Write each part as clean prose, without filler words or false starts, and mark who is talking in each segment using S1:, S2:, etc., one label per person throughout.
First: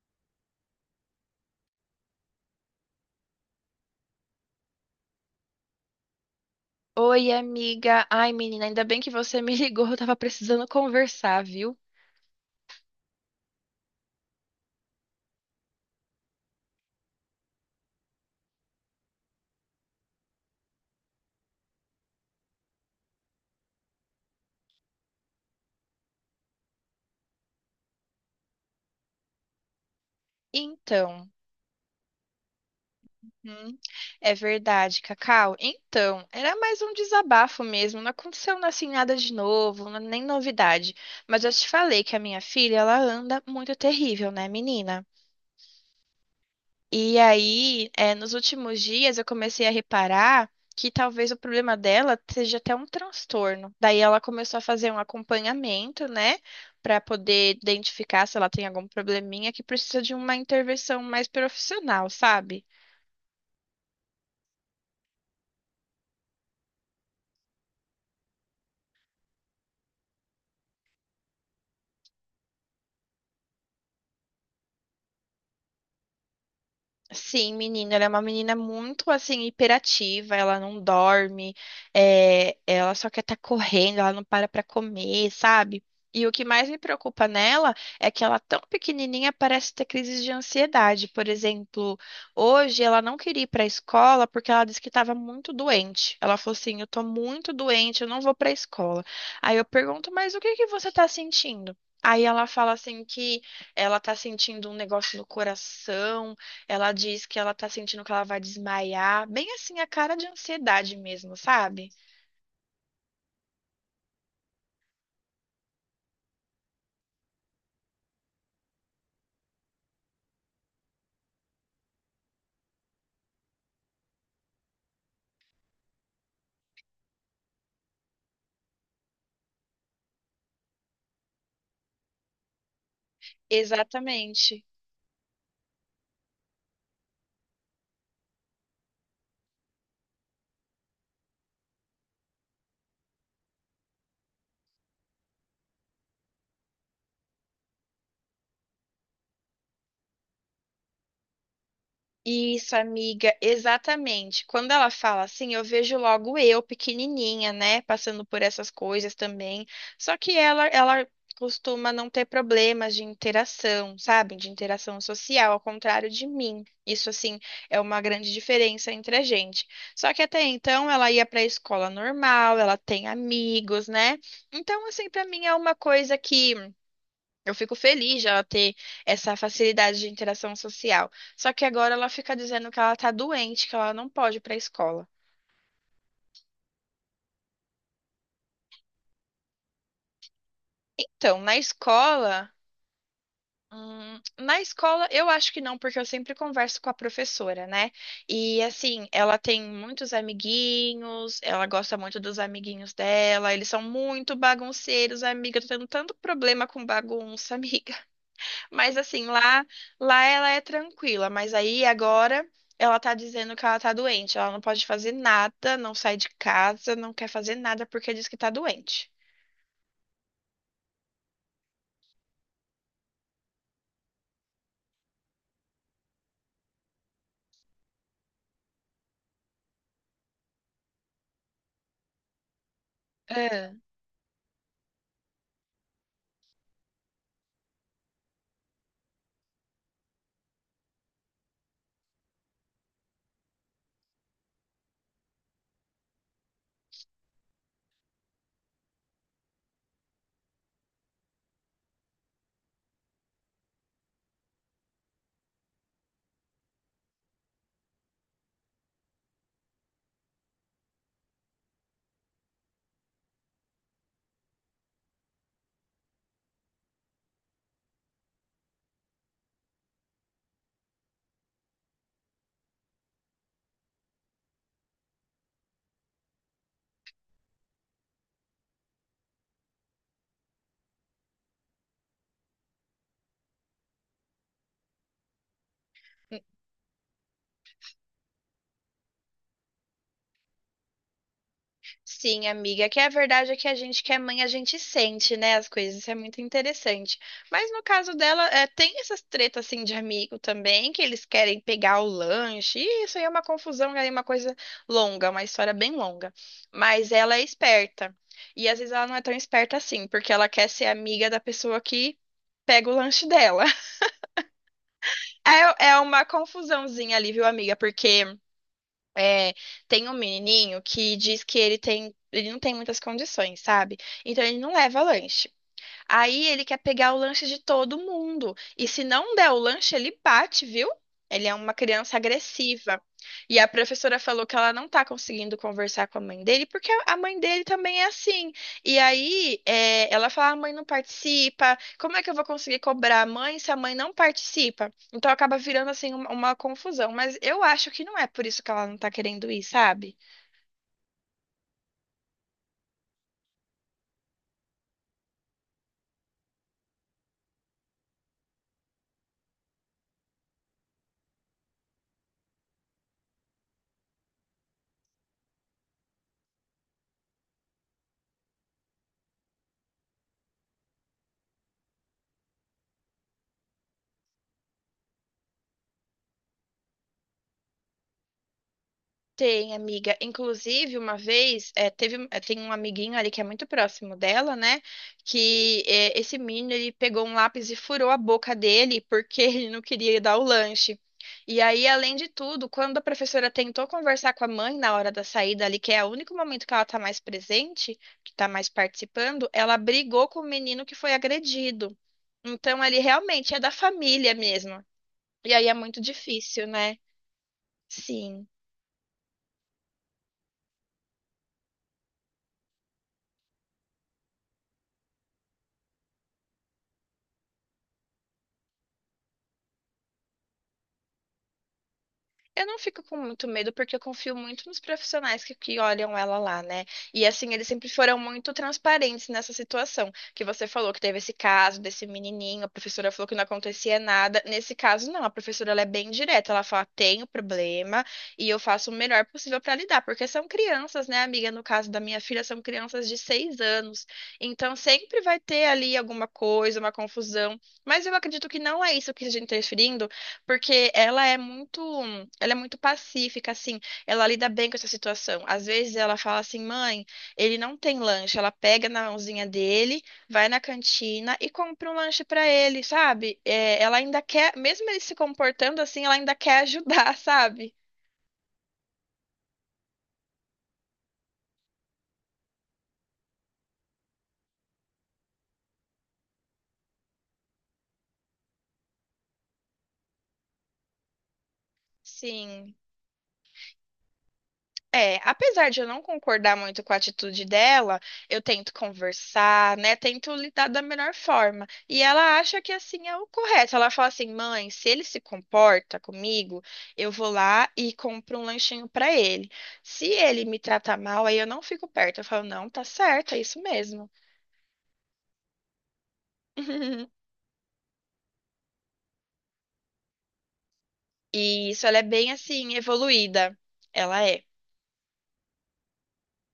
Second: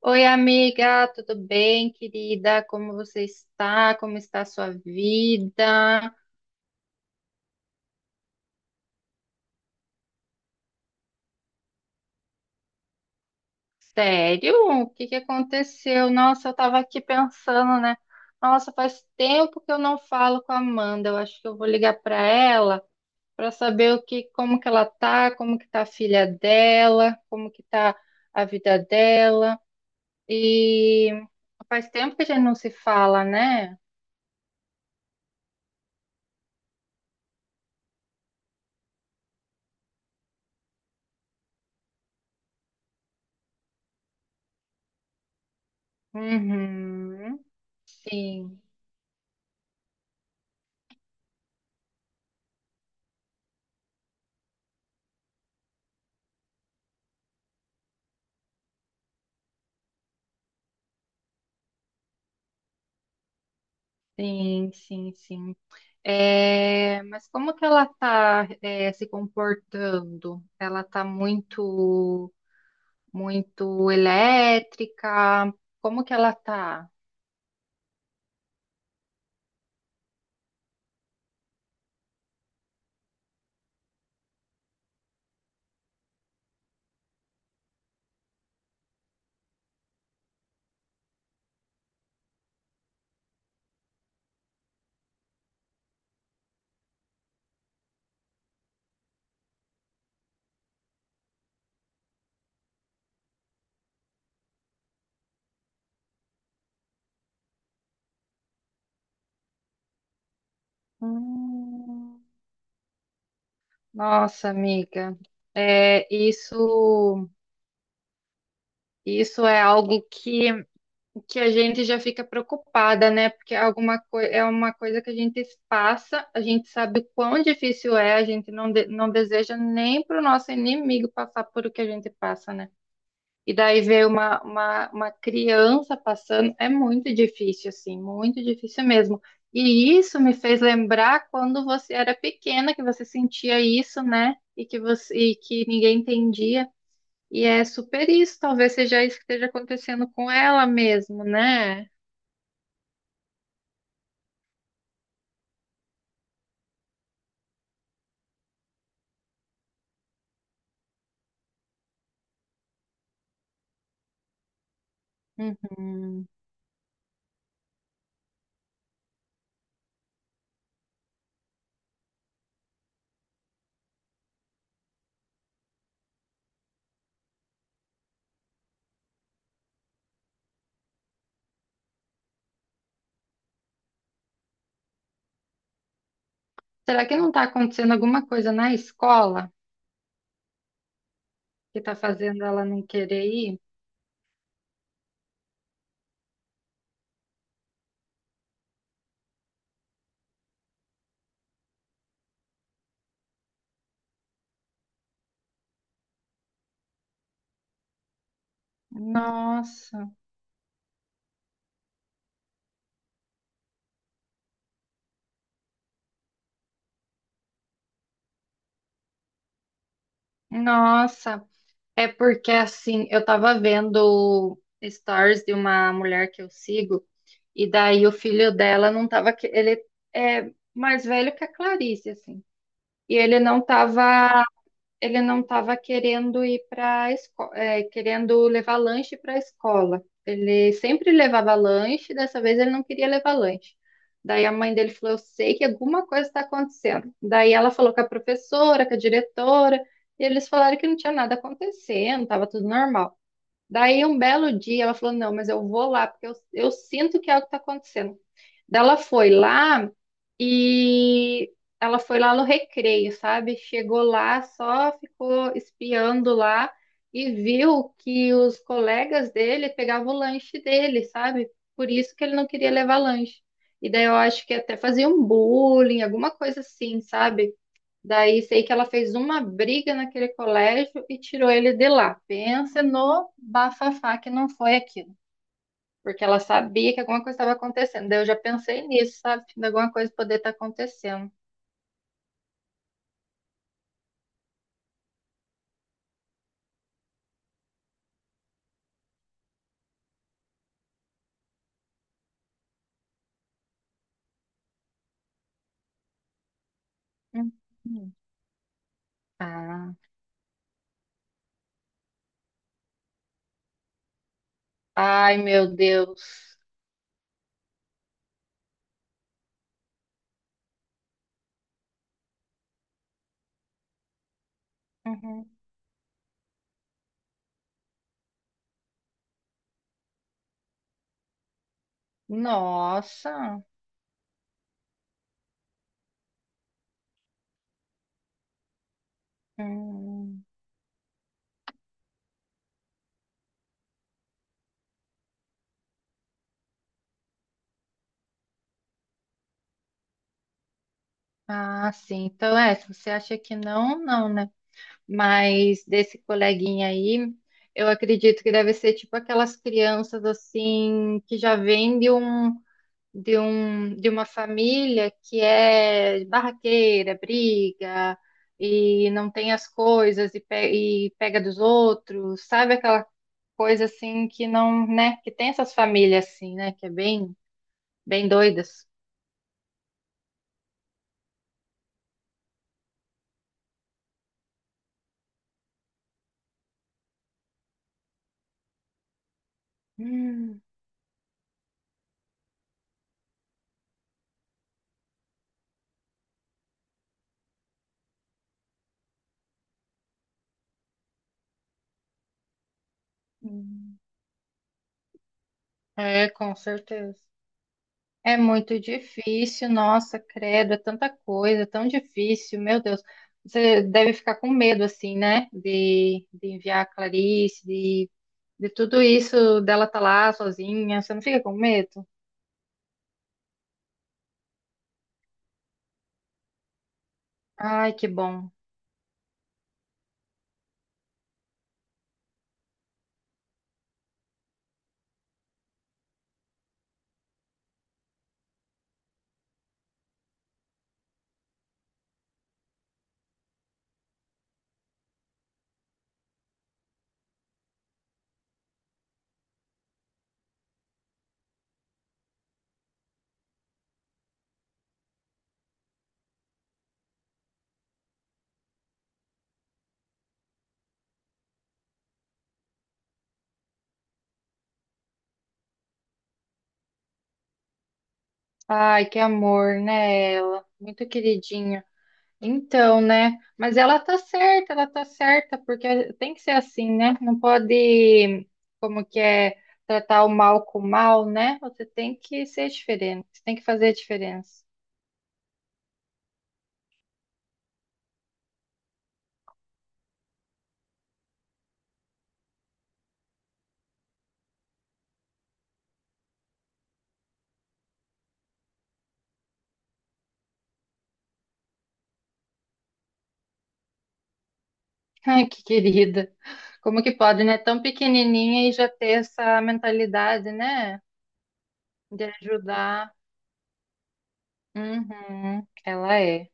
S1: Oi, amiga, tudo bem, querida? Como você está? Como está a sua vida?
S2: Oi, amiga. Ai, menina, ainda bem que você me ligou, eu tava precisando conversar, viu?
S1: Sério? O que que aconteceu? Nossa, eu estava aqui pensando, né? Nossa, faz tempo que eu não falo com a Amanda. Eu acho que eu vou ligar para ela para saber o que, como que ela tá, como que tá a filha dela, como que tá a vida dela. E
S2: Então,
S1: faz tempo que a gente não se fala, né?
S2: hum, É verdade, Cacau. Então, era mais um desabafo mesmo, não aconteceu assim nada de novo, nem novidade. Mas eu te falei que a minha filha, ela anda muito terrível, né, menina? E
S1: Uhum.
S2: aí, nos
S1: Sim,
S2: últimos dias, eu comecei a reparar que talvez o problema dela seja até um transtorno. Daí ela começou a fazer um acompanhamento, né, para poder identificar se ela tem algum probleminha que precisa de uma intervenção mais profissional, sabe?
S1: sim, sim, sim. É, mas como que ela está se comportando? Ela está muito, muito elétrica? Como que ela está?
S2: Sim, menina, ela é uma menina muito assim hiperativa, ela não dorme, é, ela só quer estar correndo, ela não para para comer, sabe? E o que mais me preocupa nela é que ela tão pequenininha parece ter crises de ansiedade. Por exemplo, hoje ela não queria ir para a escola porque ela disse que estava muito doente. Ela falou assim: "Eu tô muito doente, eu não vou para a escola". Aí eu pergunto: "Mas o que que você tá sentindo?" Aí ela fala assim que ela tá sentindo um negócio no coração, ela diz que ela tá sentindo que ela vai desmaiar, bem assim, a cara de ansiedade mesmo, sabe?
S1: Hum, nossa, amiga, é, isso é algo que a gente já fica preocupada, né? Porque é é uma coisa que a gente passa, a gente sabe o quão difícil é, a gente não deseja nem para o nosso inimigo passar por o que a gente passa, né? E daí ver uma,
S2: Exatamente.
S1: uma, uma criança passando é muito difícil, assim, muito difícil mesmo. E isso me fez lembrar quando você era pequena, que você sentia isso, né? E que você, e que ninguém entendia. E é super isso, talvez seja isso que esteja acontecendo com ela mesmo, né?
S2: Isso, amiga, exatamente. Quando ela fala assim, eu vejo logo eu, pequenininha, né, passando por essas coisas também. Só que ela costuma não ter problemas de interação, sabe? De interação social, ao contrário de
S1: Uhum.
S2: mim. Isso, assim, é uma grande diferença entre a gente. Só que até então ela ia para a escola normal, ela tem amigos, né? Então, assim, para mim é uma coisa que. Eu fico feliz de ela ter essa facilidade de interação social. Só que agora ela fica dizendo que ela tá doente, que ela não pode ir pra escola.
S1: Será que não está acontecendo alguma coisa na escola
S2: Então, na
S1: que está fazendo
S2: escola.
S1: ela não querer ir?
S2: Hum, na escola, eu acho que não, porque eu sempre converso com a professora, né? E assim, ela tem muitos amiguinhos, ela gosta muito dos amiguinhos dela, eles são muito bagunceiros, amiga. Eu tô tendo tanto problema com bagunça, amiga. Mas assim, lá,
S1: Nossa,
S2: lá ela é tranquila, mas aí agora ela tá dizendo que ela tá doente. Ela não pode fazer nada, não sai de casa, não quer fazer nada porque diz que tá doente.
S1: nossa. É porque assim, eu tava vendo stories de uma mulher que eu sigo, e daí o filho dela não tava. Ele é mais velho que a Clarice, assim. E ele não
S2: É.
S1: tava ele não estava querendo ir para escola, querendo levar lanche para a escola. Ele sempre levava lanche, dessa vez ele não queria levar lanche. Daí a mãe dele falou: "Eu sei que alguma coisa está acontecendo". Daí ela falou com a professora, com a diretora, e eles falaram que não tinha nada acontecendo, estava tudo normal. Daí um belo dia ela falou: "Não, mas eu vou lá, porque eu sinto que algo está acontecendo". Daí ela foi lá e ela foi lá no recreio, sabe? Chegou lá, só ficou espiando lá e viu que os colegas dele pegavam o lanche dele, sabe? Por isso que ele não queria levar lanche. E daí eu acho que até fazia um bullying, alguma coisa assim, sabe? Daí sei que ela fez uma briga naquele colégio e tirou ele de lá. Pensa no bafafá que não foi aquilo, porque ela sabia que alguma coisa estava acontecendo. Daí eu já pensei nisso, sabe? De alguma coisa poder estar acontecendo.
S2: Sim, amiga, que é a verdade é que a gente que é mãe, a gente sente, né, as coisas, isso é muito interessante. Mas no caso dela, é, tem essas tretas, assim, de amigo também, que eles querem pegar o lanche, e isso aí é uma confusão, é uma coisa longa, uma história bem longa. Mas ela é
S1: Uhum.
S2: esperta, e às vezes ela não é tão esperta
S1: Ah.
S2: assim, porque ela quer ser amiga da pessoa que pega o lanche dela.
S1: Ai, meu
S2: É, é uma
S1: Deus.
S2: confusãozinha ali, viu, amiga, porque... É, tem um menininho que diz que ele tem, ele não tem muitas condições, sabe? Então ele não leva
S1: Uhum.
S2: lanche. Aí ele quer pegar o lanche de todo mundo. E se não der o lanche, ele bate, viu? Ele é uma criança agressiva. E
S1: Nossa.
S2: a professora falou que ela não tá conseguindo conversar com a mãe dele, porque a mãe dele também é assim. E aí, é, ela
S1: Hum.
S2: fala: a mãe não participa, como é que eu vou conseguir cobrar a mãe se a mãe não participa? Então acaba virando assim uma confusão. Mas eu acho que não é por isso que ela não tá querendo ir, sabe?
S1: Ah, sim. Então, é, se você acha que não, não, né? Mas desse coleguinha aí, eu acredito que deve ser tipo aquelas crianças assim que já vêm de, de uma família que é barraqueira, briga e não tem as coisas e pega dos outros, sabe aquela coisa assim que não, né, que tem essas famílias assim, né, que é bem, bem doidas.
S2: Tem, amiga. Inclusive, uma vez, é, teve, é, tem um amiguinho ali que é muito próximo dela, né? Que é, esse menino, ele pegou um lápis e furou a boca dele porque ele não queria dar o
S1: Hum,
S2: lanche. E aí, além de tudo, quando a professora tentou conversar com a mãe na hora da saída ali, que é o único momento que ela tá mais presente, que tá mais participando, ela brigou com o menino que foi agredido. Então, ele realmente é da
S1: hum.
S2: família mesmo. E aí é muito
S1: É, com
S2: difícil, né?
S1: certeza. É
S2: Sim.
S1: muito difícil, nossa, credo, é tanta coisa, é tão difícil, meu Deus. Você deve ficar com medo, assim, né? De enviar a Clarice, de tudo isso, dela tá lá sozinha. Você não fica com medo?
S2: Eu não fico com muito medo porque eu confio muito nos profissionais que olham ela lá, né? E assim, eles sempre
S1: Ai, que
S2: foram
S1: bom.
S2: muito transparentes nessa situação. Que você falou que teve esse caso desse menininho, a professora falou que não acontecia nada. Nesse caso, não, a professora ela é bem direta. Ela fala: tenho problema e eu faço o melhor possível para lidar, porque são crianças, né, amiga? No caso da minha filha, são crianças de 6 anos. Então sempre vai ter ali alguma coisa, uma confusão. Mas eu acredito que não é isso que a gente está referindo porque ela é muito pacífica, assim, ela lida bem com essa situação. Às vezes ela fala assim, mãe, ele não tem lanche. Ela pega na mãozinha dele, vai na cantina e compra um lanche pra ele, sabe? É, ela ainda quer, mesmo ele se comportando assim, ela ainda quer ajudar, sabe?
S1: Ai, que amor, né, ela? Muito queridinha. Então, né? Mas ela tá certa, porque tem que ser assim, né? Não pode, como que é, tratar o mal com o mal, né? Você tem que ser
S2: Sim.
S1: diferente, você tem que fazer a diferença.
S2: É, apesar de eu não concordar muito com a atitude dela, eu tento conversar, né? Tento lidar da melhor forma. E ela acha que assim é o correto. Ela fala assim: "Mãe, se ele se comporta comigo, eu vou lá e compro um lanchinho pra ele. Se ele me tratar mal, aí eu não fico perto". Eu falo: "Não, tá certo, é isso mesmo".
S1: Ai, que querida. Como que pode, né? Tão pequenininha e já ter essa mentalidade, né?
S2: E isso ela é
S1: De
S2: bem assim
S1: ajudar.
S2: evoluída. Ela é.
S1: Uhum, ela é.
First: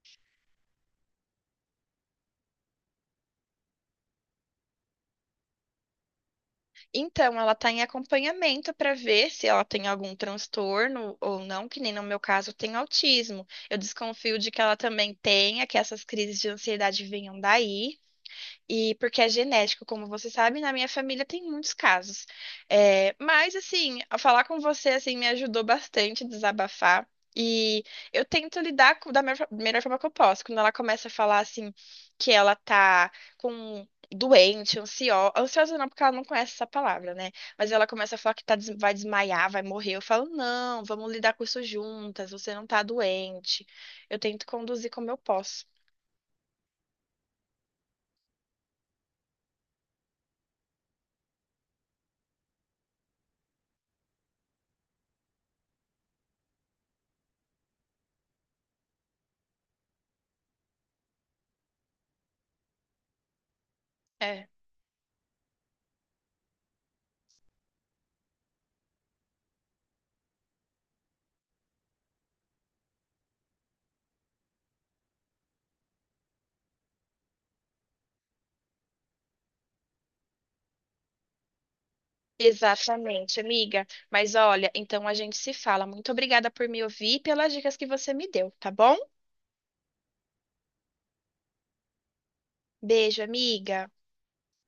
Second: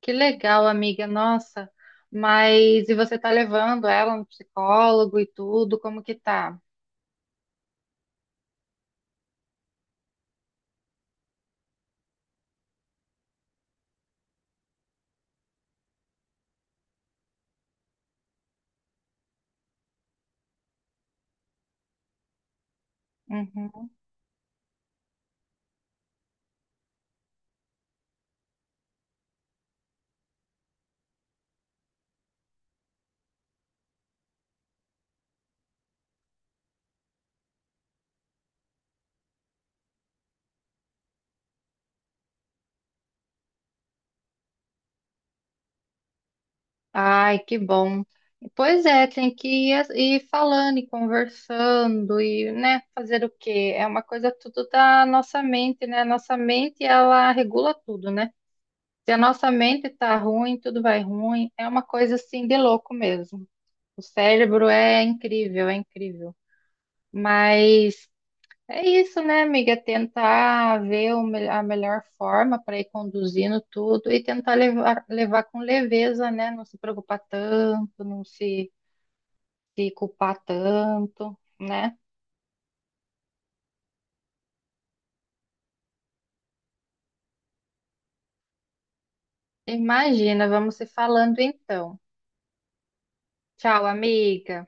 S1: Que legal, amiga, nossa. Mas e você tá levando ela no psicólogo e tudo? Como que tá?
S2: Então, ela está em acompanhamento para ver se ela tem algum transtorno ou não, que nem no meu caso tem autismo. Eu desconfio de que ela também tenha, que essas crises de ansiedade venham daí. E porque é genético, como você sabe, na minha família tem muitos casos. É, mas,
S1: Uhum.
S2: assim, ao falar com você, assim, me ajudou bastante a desabafar. E eu tento da melhor forma que eu posso. Quando ela começa a falar, assim, que ela tá com um doente, ansiosa. Ansiosa não, porque ela não conhece essa palavra, né? Mas ela começa a falar que vai desmaiar, vai morrer. Eu falo, não, vamos lidar com isso juntas. Você não tá doente. Eu tento conduzir como eu posso.
S1: Ai, que bom. Pois é, tem que ir, ir falando e conversando e, né, fazer o quê? É uma coisa tudo da nossa mente, né? Nossa mente, ela regula tudo, né? Se a nossa mente tá ruim, tudo vai ruim. É uma coisa assim de louco mesmo. O
S2: É.
S1: cérebro é incrível, é incrível. Mas é isso, né, amiga? Tentar ver a melhor forma para ir conduzindo tudo e tentar levar, levar com leveza, né? Não se preocupar tanto, se culpar tanto, né?
S2: Exatamente, amiga. Mas olha, então a gente se fala. Muito obrigada por me ouvir e pelas dicas que você me deu, tá bom?
S1: Imagina, vamos se falando então.
S2: Beijo,
S1: Tchau,
S2: amiga.
S1: amiga.